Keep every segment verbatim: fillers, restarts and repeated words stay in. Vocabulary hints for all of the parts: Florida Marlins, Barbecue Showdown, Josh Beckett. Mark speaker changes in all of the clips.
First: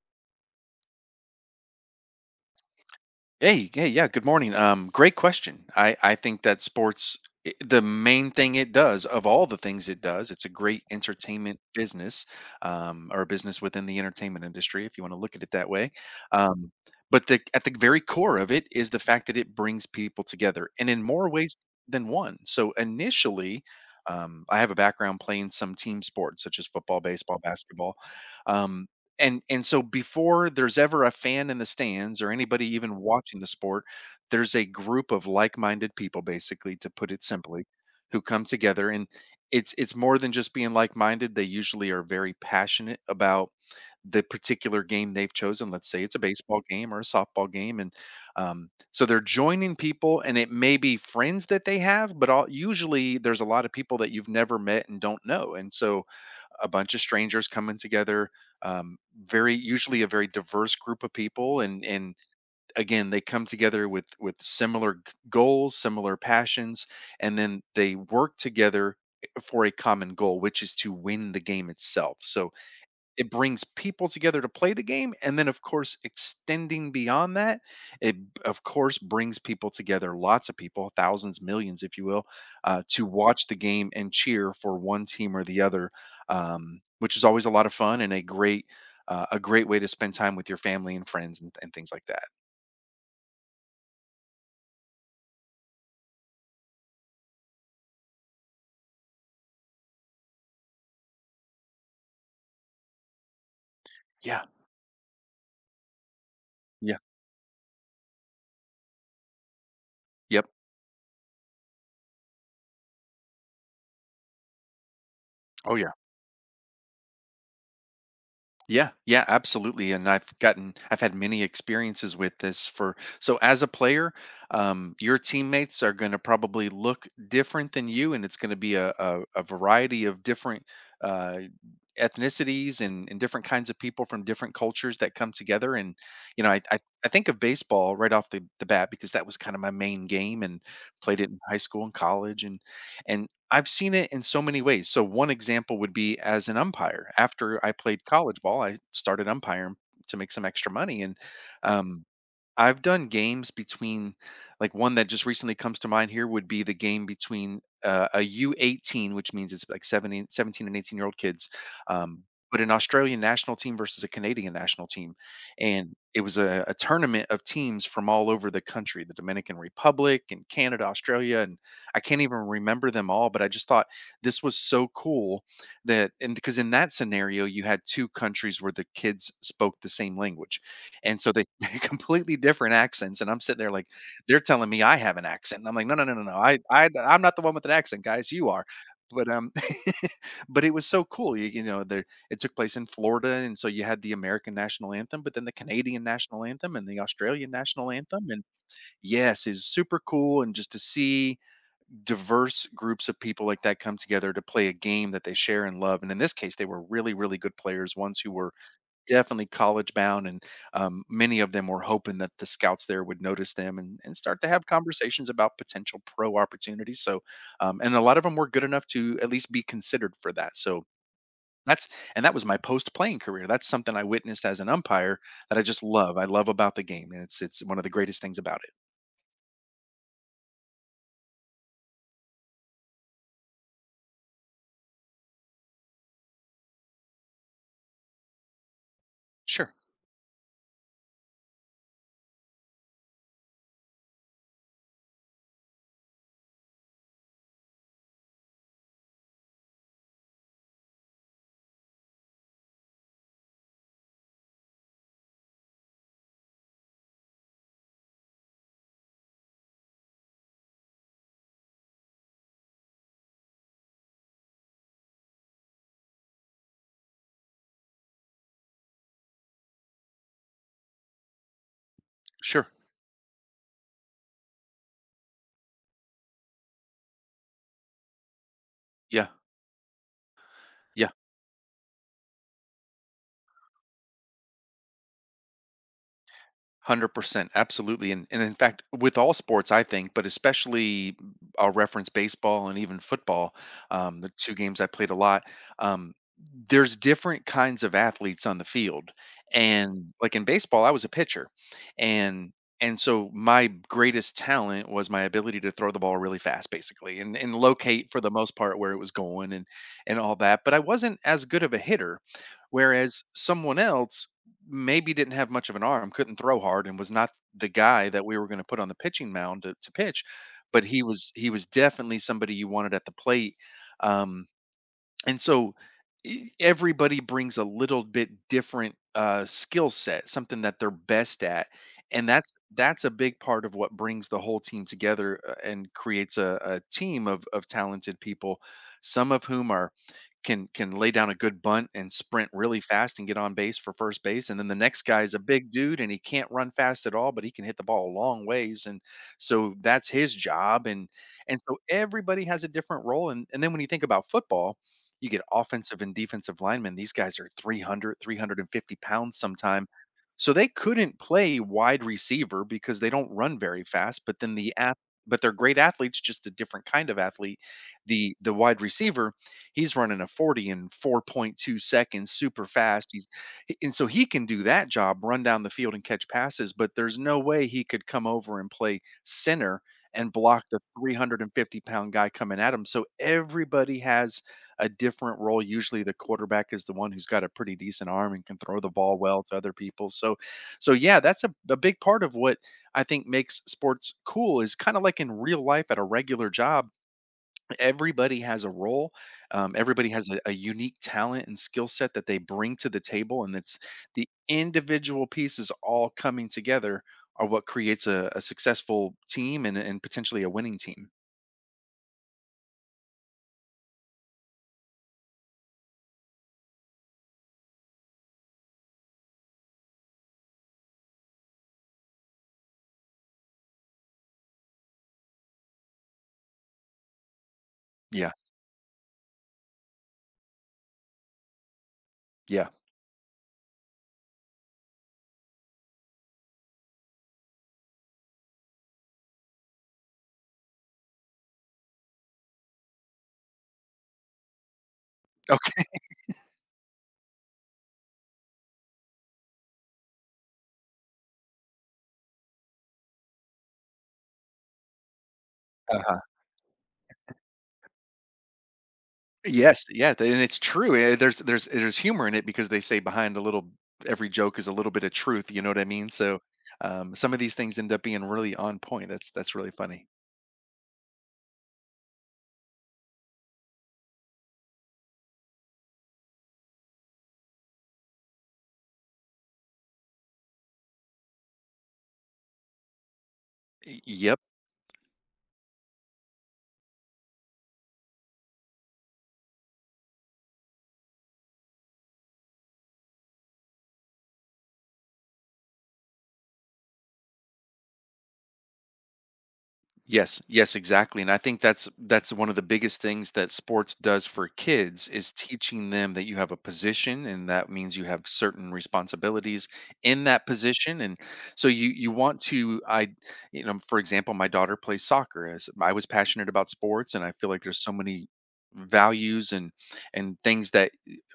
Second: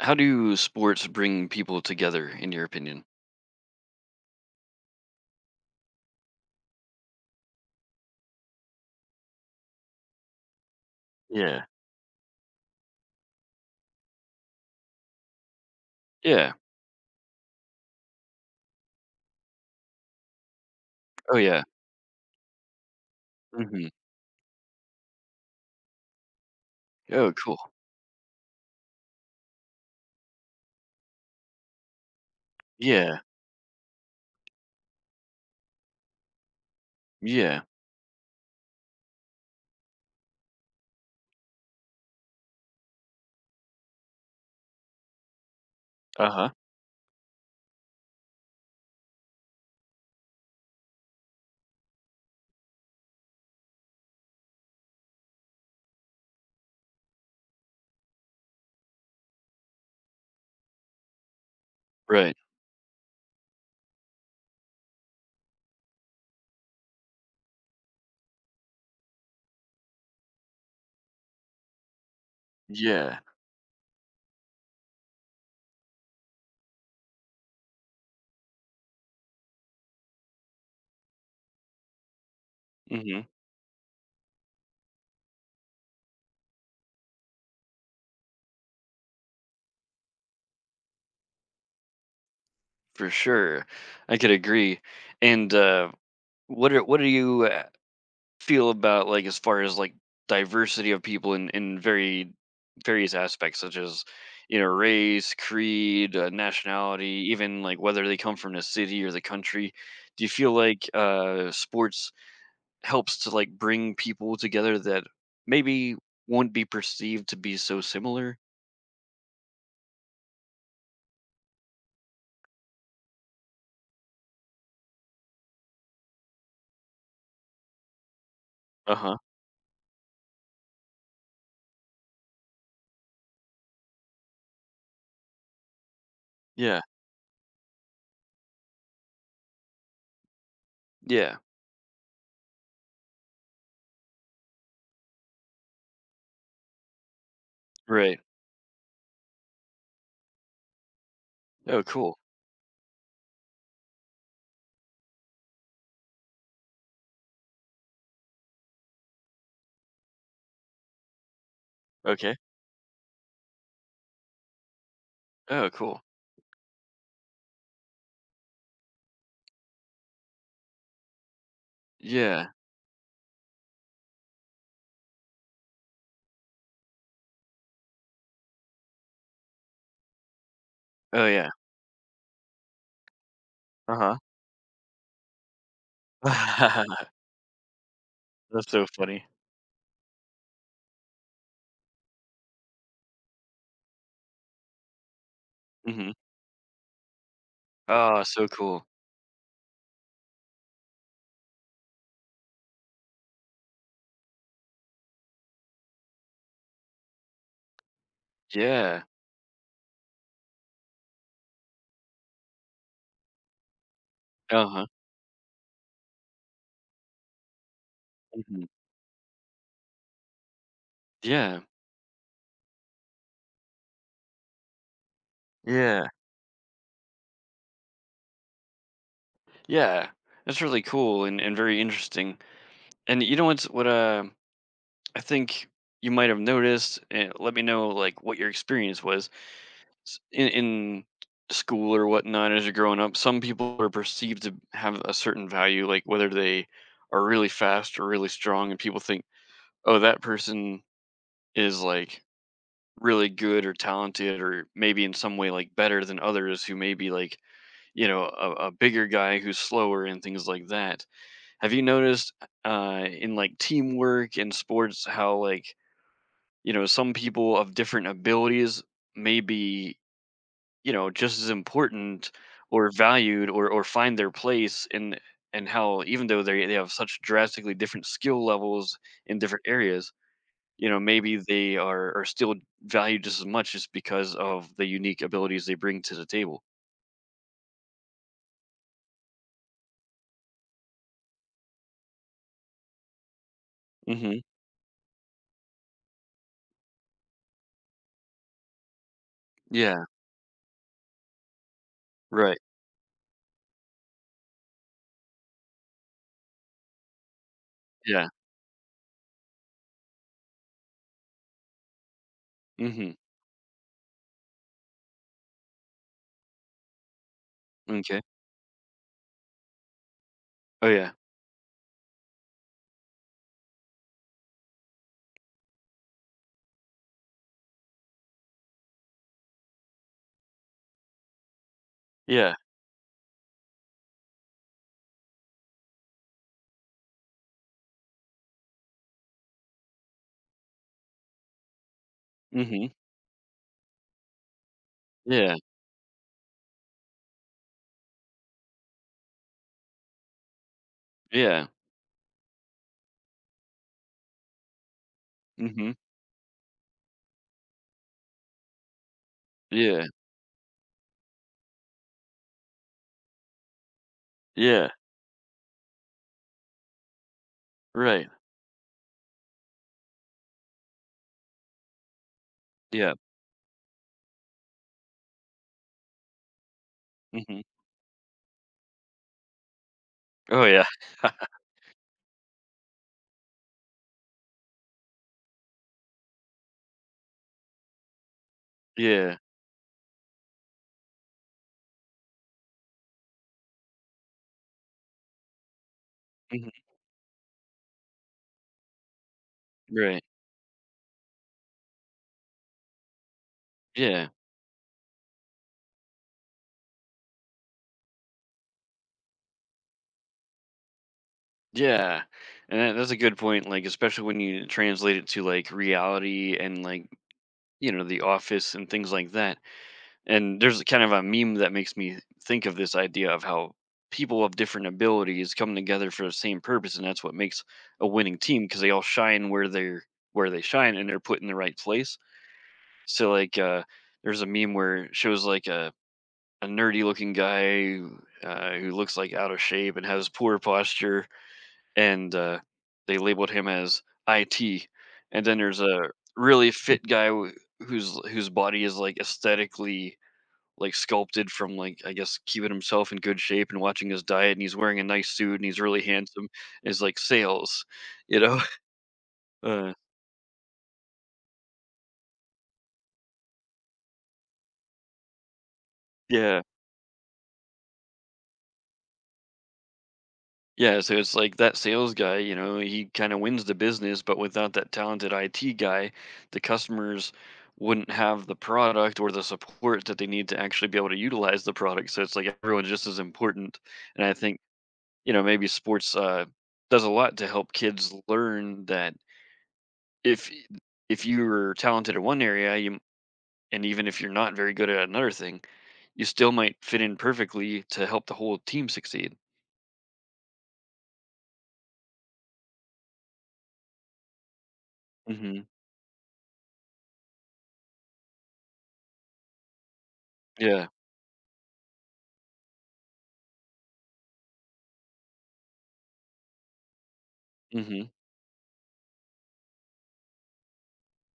Speaker 1: How do sports bring people together, in your opinion?
Speaker 2: Hey, hey, yeah, good morning. Um, great question. I, I think that sports, i- the main thing it does, of all the things it does, it's a great entertainment
Speaker 1: Yeah.
Speaker 2: business, um, or a business within the entertainment industry, if you want to look at it that way.
Speaker 1: Yeah.
Speaker 2: Um, but the, at the very core of it is the fact that it brings people together and in more
Speaker 1: Oh,
Speaker 2: ways
Speaker 1: yeah.
Speaker 2: than one. So initially,
Speaker 1: Mhm.
Speaker 2: um, I have a background playing some team sports such as football,
Speaker 1: Oh,
Speaker 2: baseball,
Speaker 1: cool.
Speaker 2: basketball. Um, and and so before there's ever a fan in the stands or anybody even
Speaker 1: Yeah.
Speaker 2: watching the sport, there's a group of like-minded people, basically, to put it
Speaker 1: Yeah.
Speaker 2: simply, who come together, and it's it's more than just being like-minded. They usually are very passionate about the particular game they've chosen. Let's say it's a
Speaker 1: Uh-huh.
Speaker 2: baseball game or a softball game. And um, so they're joining people, and it may be friends that they have, but all, usually there's a lot of people that you've never met and don't know, and so a bunch of strangers coming together, um, very usually a very diverse group of people. And and
Speaker 1: Right.
Speaker 2: again, they come together with with similar g- goals, similar passions, and then they work together, eh, for a common goal, which is to win the game itself. So
Speaker 1: Yeah.
Speaker 2: it brings people together to play the game, and then, of course, extending beyond that, it, of course, brings people together, lots of people, thousands, millions, if you will, uh, to
Speaker 1: Mhm.
Speaker 2: watch the game and cheer for one team or the other, um, which is always a lot of fun and a great uh, a great way to spend time with your family and friends and, and things like that.
Speaker 1: For sure. I could agree. And, uh, what are what do you, uh, feel about, like, as far as, like, diversity of people in in very various aspects, such as,
Speaker 2: Yeah,
Speaker 1: you know, race, creed, uh,
Speaker 2: yeah,
Speaker 1: nationality, even, like, whether they come from the city or the country? Do you
Speaker 2: yep.
Speaker 1: feel like, uh, sports helps to like bring people together that
Speaker 2: Oh yeah.
Speaker 1: maybe will not be perceived to be so similar.
Speaker 2: Yeah, yeah, absolutely. And I've gotten, I've had many experiences with this. For, so as a player, um, your teammates are going to probably look different than you, and it's going to be
Speaker 1: Uh
Speaker 2: a,
Speaker 1: huh.
Speaker 2: a, a variety of different uh, ethnicities and, and different kinds of people from different cultures that come together. And, you know, I, I,
Speaker 1: Yeah.
Speaker 2: I think of baseball right off the, the bat, because that was kind of my main game, and played it
Speaker 1: Yeah.
Speaker 2: in high school and college. And, and I've seen it in so many ways. So one example would be as an umpire. After I played
Speaker 1: Right.
Speaker 2: college ball, I started umpiring to make some extra money, and
Speaker 1: Oh,
Speaker 2: um,
Speaker 1: cool.
Speaker 2: I've done games between, like, one that just recently comes to mind here would be the game between uh, a U eighteen, which means it's like seventeen, seventeen and eighteen year old kids, um,
Speaker 1: Okay.
Speaker 2: but an Australian national team versus a Canadian national team.
Speaker 1: Oh,
Speaker 2: And
Speaker 1: cool.
Speaker 2: it was a, a tournament of teams from all over the country, the Dominican Republic and Canada, Australia. And I can't even
Speaker 1: Yeah.
Speaker 2: remember them all, but I just thought this was so cool that, and because in that scenario, you had two countries where the kids spoke the same language, and
Speaker 1: Oh,
Speaker 2: so they
Speaker 1: yeah.
Speaker 2: they completely different accents, and I'm sitting there like,
Speaker 1: Uh huh.
Speaker 2: they're telling me I have an accent, and I'm like, "No, no, no, no, no, I I I'm not the one with an accent, guys, you are."
Speaker 1: That's so funny.
Speaker 2: But, um, but it was so cool, you you know, there, it took place in Florida, and so you had the American national anthem, but then the Canadian
Speaker 1: Hmm.
Speaker 2: national anthem and the Australian national
Speaker 1: Oh,
Speaker 2: anthem, and
Speaker 1: so cool.
Speaker 2: yes, it's super cool, and just to see diverse groups of people like that come together to play a game that they share and love, and in this case, they were really, really good players, ones who were
Speaker 1: Yeah.
Speaker 2: definitely college bound, and um, many of them were hoping that the scouts there would notice them and, and start to have
Speaker 1: Uh huh.
Speaker 2: conversations about potential pro opportunities. So, um, and a lot of them were
Speaker 1: Hmm.
Speaker 2: good enough to at least be considered for that. So
Speaker 1: Yeah.
Speaker 2: that's and that was my post playing career. That's something I witnessed as an umpire that I just
Speaker 1: Yeah.
Speaker 2: love. I love about the game, and it's it's one of the greatest things about it.
Speaker 1: Yeah. That's really cool and, and very interesting. And you know what's what? Uh, I think you might have noticed. And let me know like what your experience was
Speaker 2: Sure,
Speaker 1: s- in in school or whatnot as you're growing up. Some people are perceived to have a certain value, like whether they are really fast or really strong, and people think, oh, that person is like really good or talented or maybe in some way like better than others who may be like, you know a, a bigger guy who's slower and things like that. Have you noticed uh in like teamwork and sports how like, you know some people of different abilities may be you know, just as important
Speaker 2: sure,
Speaker 1: or valued or or find their place in, and how even though they they have such drastically different skill levels
Speaker 2: yeah,
Speaker 1: in different areas, you know,
Speaker 2: yeah.
Speaker 1: maybe they are are still valued just as much just because of the unique abilities they bring to the table.
Speaker 2: one hundred percent. Absolutely. And, and in fact, with all sports, I think, but especially mm, I'll reference baseball and even football, um, the
Speaker 1: Mhm.
Speaker 2: two games I played a lot. Um, there's different kinds of athletes on the field. And
Speaker 1: Yeah,
Speaker 2: like in baseball, I was a pitcher. And
Speaker 1: right.
Speaker 2: and so my greatest talent was my ability to throw the ball really fast, basically, and, and locate for
Speaker 1: Yeah.
Speaker 2: the most part where it was going, and and all that. But I wasn't as good of a hitter.
Speaker 1: Mhm.
Speaker 2: Whereas someone else maybe didn't have much of an arm, couldn't throw hard, and was not the guy
Speaker 1: M'kay.
Speaker 2: that we were going to put on the pitching mound to, to pitch, but
Speaker 1: Oh,
Speaker 2: he
Speaker 1: yeah.
Speaker 2: was he was definitely somebody you wanted at the plate. Um, and so e- everybody brings a little bit different uh, skill set, something that they're best at, and that's
Speaker 1: Yeah.
Speaker 2: that's a big part of what brings the whole team together, uh, and creates a, a team of of talented people, some of whom are can can lay down a good bunt and sprint really
Speaker 1: Mhm.
Speaker 2: fast and get on base for first base. And then the next guy is a
Speaker 1: Yeah.
Speaker 2: big dude, and he can't run fast at all, but he can hit the ball a long ways, and so that's his job. And and
Speaker 1: Yeah.
Speaker 2: so everybody has a different role. And and then when you think about football, you get
Speaker 1: Mhm.
Speaker 2: offensive and defensive linemen. These guys are three hundred, three hundred and fifty pounds sometime,
Speaker 1: Yeah.
Speaker 2: so they couldn't play wide receiver because they don't run very fast. But then the
Speaker 1: Yeah.
Speaker 2: ath- but they're great athletes, just a different kind of athlete.
Speaker 1: Right.
Speaker 2: The the wide receiver, he's running a forty in four point two seconds, super fast.
Speaker 1: Yeah.
Speaker 2: He's and so he can do that job, run down the field and catch passes, but there's no
Speaker 1: Mhm.
Speaker 2: way he could come over and play center and
Speaker 1: Oh,
Speaker 2: block the
Speaker 1: yeah.
Speaker 2: 350 pound guy coming at him. So everybody has a different role. Usually the quarterback is the one who's got a pretty decent arm and can throw the ball
Speaker 1: Yeah.
Speaker 2: well to other people. So so yeah, that's a, a big part of what I think makes sports cool, is kind of like in real life at a regular
Speaker 1: Mhm.
Speaker 2: job, everybody has a role. Um, everybody
Speaker 1: Right.
Speaker 2: has a, a unique talent and skill set that they bring to the table, and it's
Speaker 1: Yeah.
Speaker 2: the individual pieces all coming together are what creates a, a successful team and, and potentially a winning team.
Speaker 1: Yeah, and that, that's a good point. Like, especially when you translate it to like reality and like, you know the office and things like that. And there's kind of a meme that makes me think of this idea of how people of different abilities come together for the same purpose, and that's what makes a
Speaker 2: Yeah,
Speaker 1: winning team because they all shine where they're where they shine and they're put in the right place.
Speaker 2: yeah.
Speaker 1: So like, uh, there's a meme where it shows like a a nerdy looking guy uh, who looks like out of shape and has poor posture and uh, they labeled him as I T. And then there's
Speaker 2: Okay.
Speaker 1: a really fit guy wh- whose whose body is like aesthetically like sculpted from like I guess keeping himself in good shape and watching his diet, and he's wearing a nice suit and he's really
Speaker 2: Uh-huh.
Speaker 1: handsome. Is like sales, you know?
Speaker 2: Yes,
Speaker 1: Uh,
Speaker 2: yeah, th- and it's true. eh, There's there's there's humor in it, because they say behind a little, every joke is a little bit of truth. You know what I mean? So
Speaker 1: yeah.
Speaker 2: um, some of these things end up being really on point. That's that's really funny.
Speaker 1: Yeah, so it's like that sales guy, you know, he kind of wins the business, but without that talented I T guy, the customers wouldn't have the product or the support that they need to actually be able to utilize the product. So it's like everyone's just as important.
Speaker 2: Y-
Speaker 1: And I
Speaker 2: Yep.
Speaker 1: think, you know, maybe sports uh, does a lot to help kids learn that if if you're talented in one area, you and even if you're not very good at another thing, you still might fit in perfectly to help the whole team succeed.
Speaker 2: Yes, yes, exactly, and I think that's that's one of the biggest things that sports does for kids, is
Speaker 1: Hmm.
Speaker 2: teaching them that you have a position, and that means you have certain responsibilities in that
Speaker 1: Yeah.
Speaker 2: position. And so you you want to, I, you know, for example, my daughter plays soccer. As I was passionate about sports, and I feel like there's so
Speaker 1: Hmm.
Speaker 2: many values and and things that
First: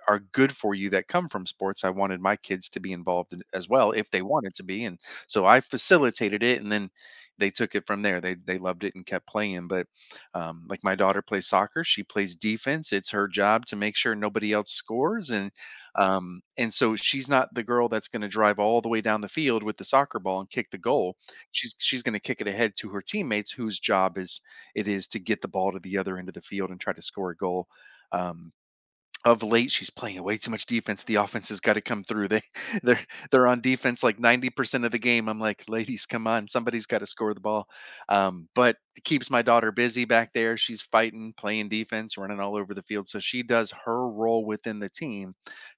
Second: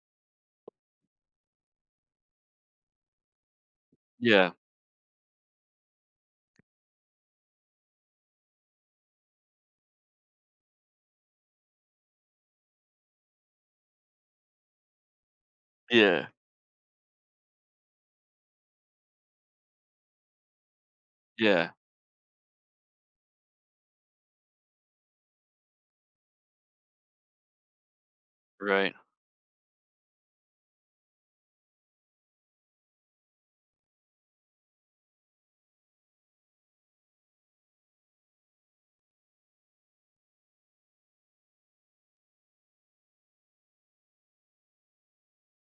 Speaker 2: are good for you that come from sports, I wanted my kids to be involved in, as well, if they
Speaker 1: Yeah.
Speaker 2: wanted to be, and so I facilitated it, and then they took it from there. They they loved it and kept playing. But um, like, my daughter plays soccer, she plays defense. It's her job to make sure nobody else scores, and
Speaker 1: Yeah.
Speaker 2: um, and so she's not the girl that's going to drive all the way down the field with the soccer ball and kick the goal.
Speaker 1: Yeah,
Speaker 2: She's she's going to kick it ahead to her teammates, whose job is it is to get the ball to the other end of the field and try to score a goal. Um,
Speaker 1: right.
Speaker 2: of late, she's playing way too much defense. The offense has got to come through. They they're they're on defense like ninety percent of the game. I'm like, ladies, come on. Somebody's got to score the ball. Um, but it keeps my daughter busy back there. She's fighting, playing defense, running all over the field. So she does her role within the team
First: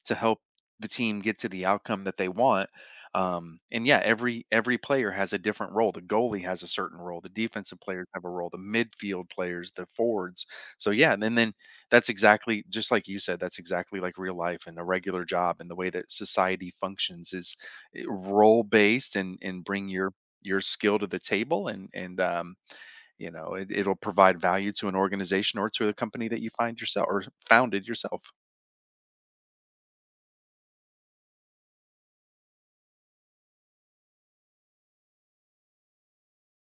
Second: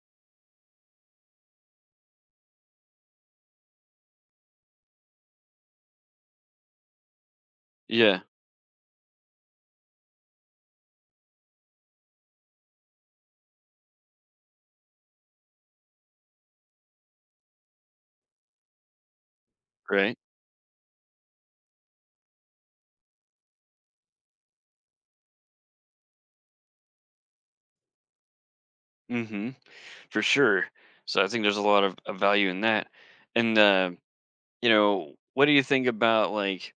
Speaker 2: to help the team get to the outcome that they want. Um, and yeah, every every player has a different role. The goalie has a certain role. The defensive players
Speaker 1: Yeah,
Speaker 2: have a role. The midfield players, the forwards. So yeah, and then that's exactly just like you said, that's exactly like real life and a regular job and the way that society functions is eh, role based and and bring your
Speaker 1: right.
Speaker 2: your skill to the table and and um you know it, it'll provide value to an organization or to a company that you find yourself or founded yourself.
Speaker 1: Mhm. For sure. So I think there's a lot of, of value in that. And uh, you know, what do you think about like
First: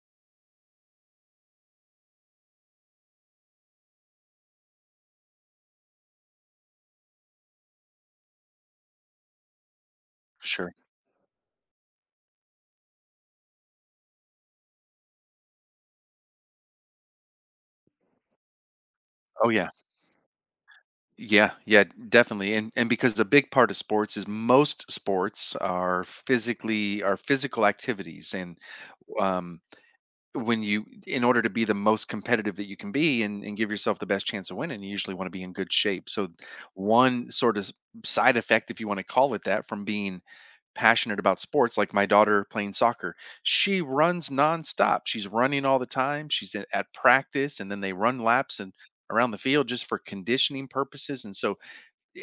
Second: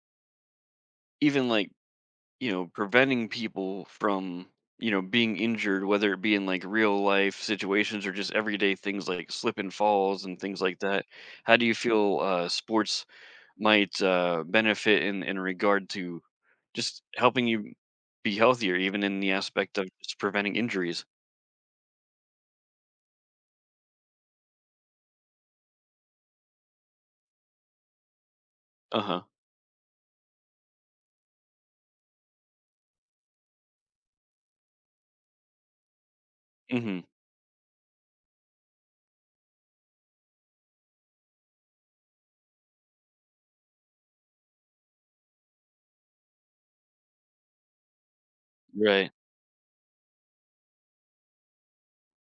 Speaker 1: even like, you know, preventing people from, you know, being injured, whether it be in like real life situations or just everyday things like slip and falls and things
Speaker 2: Sure.
Speaker 1: like that. How do you feel uh sports might uh benefit in in regard to just helping you be healthier even in the
Speaker 2: Oh yeah.
Speaker 1: aspect of just preventing injuries?
Speaker 2: Yeah, yeah, definitely. And and because a big part of sports is most sports are physically are physical activities and
Speaker 1: Uh-huh.
Speaker 2: um when you in order to be the most competitive that you can be and, and give yourself the best chance of winning you usually want to be in good shape. So
Speaker 1: Mhm.
Speaker 2: one sort of s- side effect, if you want to call it that, from being passionate about sports, like my daughter playing soccer, she runs nonstop, she's running all the time, she's at at practice and then they run laps and
Speaker 1: Right.
Speaker 2: around the field just for conditioning purposes. And so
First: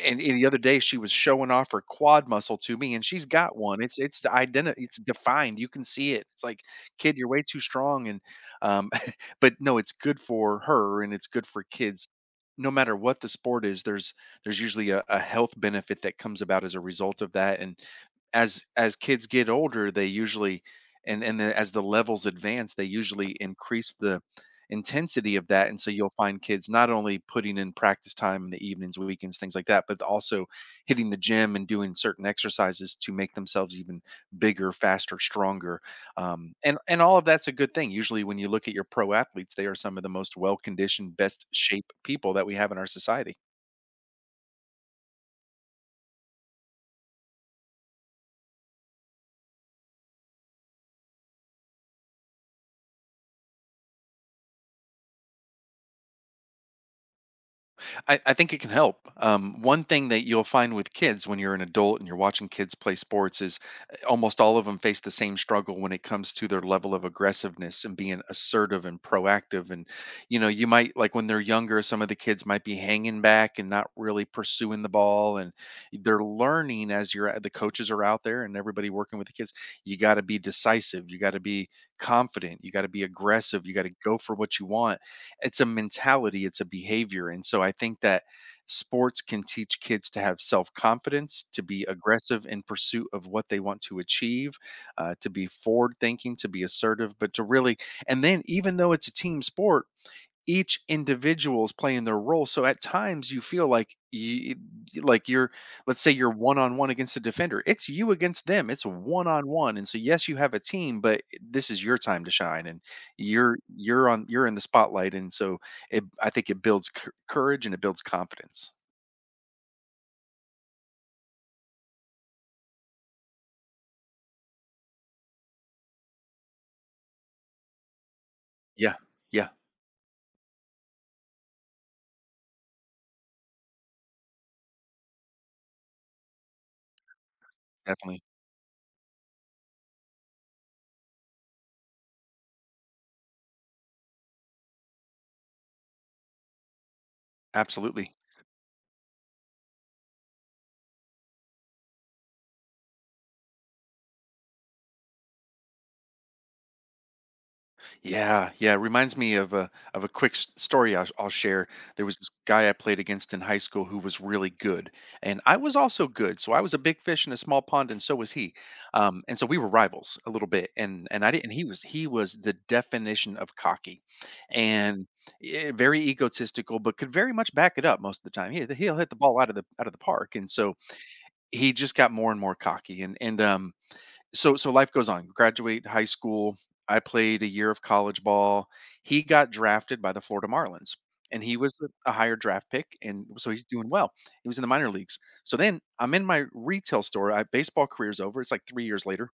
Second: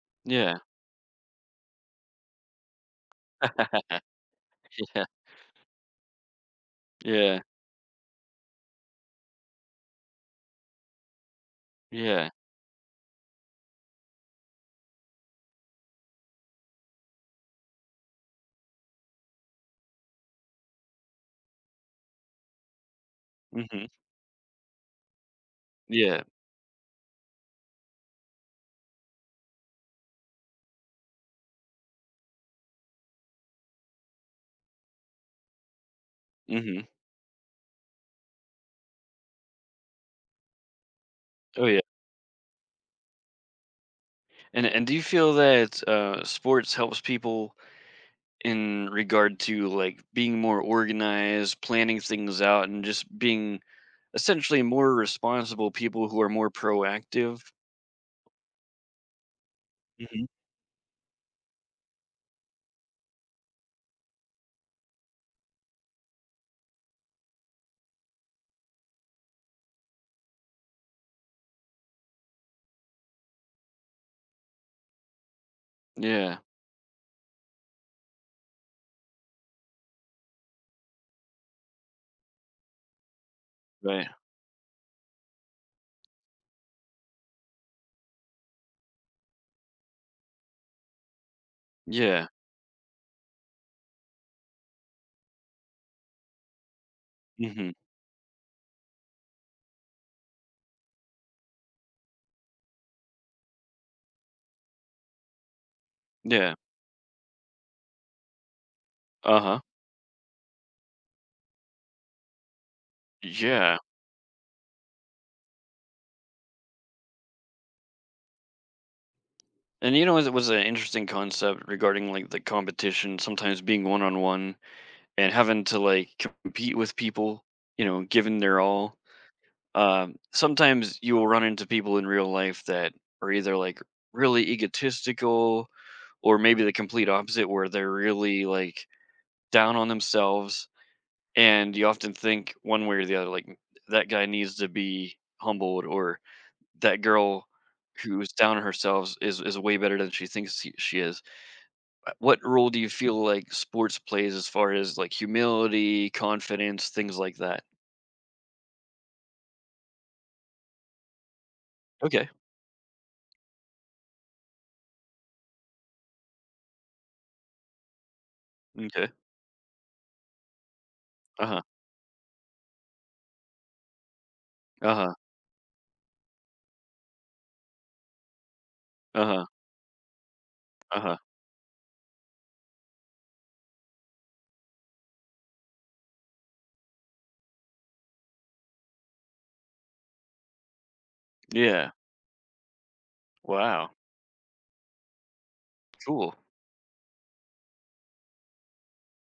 Speaker 2: and and the other
Speaker 1: Yeah.
Speaker 2: day, she was showing off her quad muscle to me, and she's got one. It's it's the identi It's
Speaker 1: Yeah.
Speaker 2: defined. You can see it. It's like, "Kid, you're
Speaker 1: Yeah.
Speaker 2: way too strong," and, um, but no, it's good for her and it's good for kids.
Speaker 1: Yeah.
Speaker 2: No matter what the sport is, there's there's usually a a health benefit that comes about as a result of that, and as as kids get older, they usually and and the as the levels advance, they usually
Speaker 1: Mhm.
Speaker 2: increase the intensity of that, and so you'll
Speaker 1: Yeah.
Speaker 2: find kids not only putting in practice time in the evenings, weekends, things like that, but also hitting the gym and doing certain exercises to make themselves even bigger, faster, stronger. Um, and
Speaker 1: Mhm.
Speaker 2: and All of that's a good thing. Usually, when you look at your pro athletes, they are some of the most well conditioned, best
Speaker 1: Oh, yeah.
Speaker 2: shape people that we have in our society.
Speaker 1: And and do you feel that, uh, sports helps people in regard to, like, being more organized, planning things out, and just being essentially more responsible people who are more proactive?
Speaker 2: I, I think it can help. Um, one thing
Speaker 1: Mhm.
Speaker 2: that you'll find with kids when you're an adult and you're watching kids play sports is uh, almost all of them face the same struggle when it comes to their level of aggressiveness and being assertive and proactive. And, you know, you might, like when they're younger, some of the kids might be hanging back and not really pursuing the ball. And they're
Speaker 1: Yeah.
Speaker 2: learning as you're, the coaches are out there and everybody working with the kids. You got to be decisive. You got to be confident. You got to be aggressive. You got to
Speaker 1: Right.
Speaker 2: go for what you want. It's a mentality, it's a behavior. And so I think that sports can teach kids to have self confidence, to be
Speaker 1: Yeah.
Speaker 2: aggressive in pursuit of what they want to achieve, uh, to be forward thinking, to be assertive, but to
Speaker 1: Mhm.
Speaker 2: really, and then even though it's a team sport, each individual is playing their role. So at times you feel like you, like you're, let's say you're
Speaker 1: Yeah.
Speaker 2: one on one against a defender. It's you against them. It's one on
Speaker 1: Uh-huh.
Speaker 2: one. And so yes, you have a team, but this is your time to shine, and you're
Speaker 1: Yeah.
Speaker 2: you're on you're in the spotlight. And so it, I think it builds cou- courage and it builds confidence.
Speaker 1: And, you know, it was an interesting concept regarding, like, the competition sometimes being one-on-one, and having to like compete with people, you know, giving their
Speaker 2: Yeah,
Speaker 1: all.
Speaker 2: yeah,
Speaker 1: Um, sometimes you will run into people in real life that are either like really egotistical or maybe the complete opposite where they're
Speaker 2: definitely,
Speaker 1: really like down on themselves, and you often think one way or the other like, "Mm, that guy needs to be humbled, or that girl
Speaker 2: absolutely.
Speaker 1: who's down on herself is is way better than she thinks she she is." What role do you feel like sports plays as far as like humility, confidence, things like that?
Speaker 2: Yeah, yeah. It reminds me of a of a quick s- story I'll, I'll share. There was
Speaker 1: Okay.
Speaker 2: this guy I played against in high school who was really good, and I was also good. So I was a big fish in a small pond, and so was he.
Speaker 1: Okay.
Speaker 2: Um, and so we were rivals a little bit. And and I didn't.
Speaker 1: Uh-huh.
Speaker 2: He was he was the definition of cocky, and
Speaker 1: Uh-huh.
Speaker 2: eh, very egotistical, but could very much back it up most of the time. He he'll hit the ball
Speaker 1: Uh-huh.
Speaker 2: out of the out of the park, and so
Speaker 1: Uh-huh.
Speaker 2: he just got more and more cocky. And and um So so life goes on. Graduate high school. I played a year of college ball. He got drafted by the Florida Marlins, and he was a
Speaker 1: Yeah.
Speaker 2: a higher draft pick, and so he's doing
Speaker 1: Wow.
Speaker 2: well. He was in the minor leagues. So then I'm in
Speaker 1: Cool.
Speaker 2: my retail store. I, baseball career's over. It's like three years later,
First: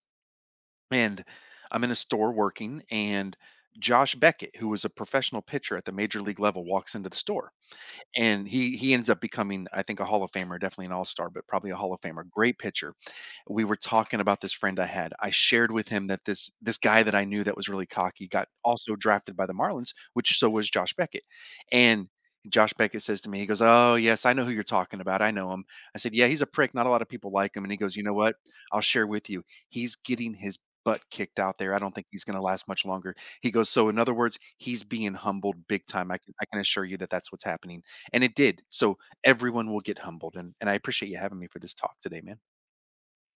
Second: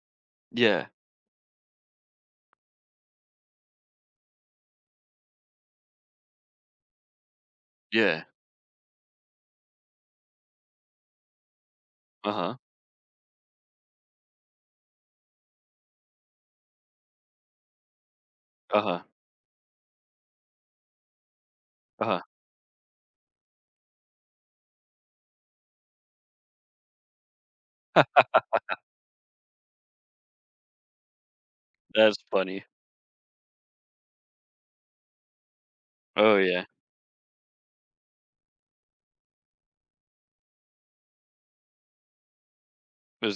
Speaker 1: Yeah.
Speaker 2: and I'm in a store working, and Josh Beckett, who was a professional pitcher at the major league level, walks into the store,
Speaker 1: Yeah.
Speaker 2: and he he ends up becoming, I think, a Hall of Famer, definitely an All Star, but probably a Hall of Famer.
Speaker 1: Uh-huh.
Speaker 2: Great pitcher. We were talking about this friend I had. I shared with him that this this guy that I knew that was really cocky got also
Speaker 1: Uh-huh.
Speaker 2: drafted by the Marlins, which so was Josh Beckett. And
Speaker 1: Uh-huh.
Speaker 2: Josh Beckett says to me, he goes, "Oh yes, I know who you're talking about. I know him." I said, "Yeah, he's a prick. Not a lot of people like him." And he goes, "You know what? I'll share with you. He's getting his butt kicked out there. I don't think
Speaker 1: That's
Speaker 2: he's going to
Speaker 1: funny.
Speaker 2: last much longer." He goes, "So in other words, he's being humbled big time. I can,
Speaker 1: Oh,
Speaker 2: I can
Speaker 1: yeah.
Speaker 2: assure you that that's what's happening." And it did. So everyone will get humbled. And and I appreciate you having me for this talk today, man.
Speaker 1: It was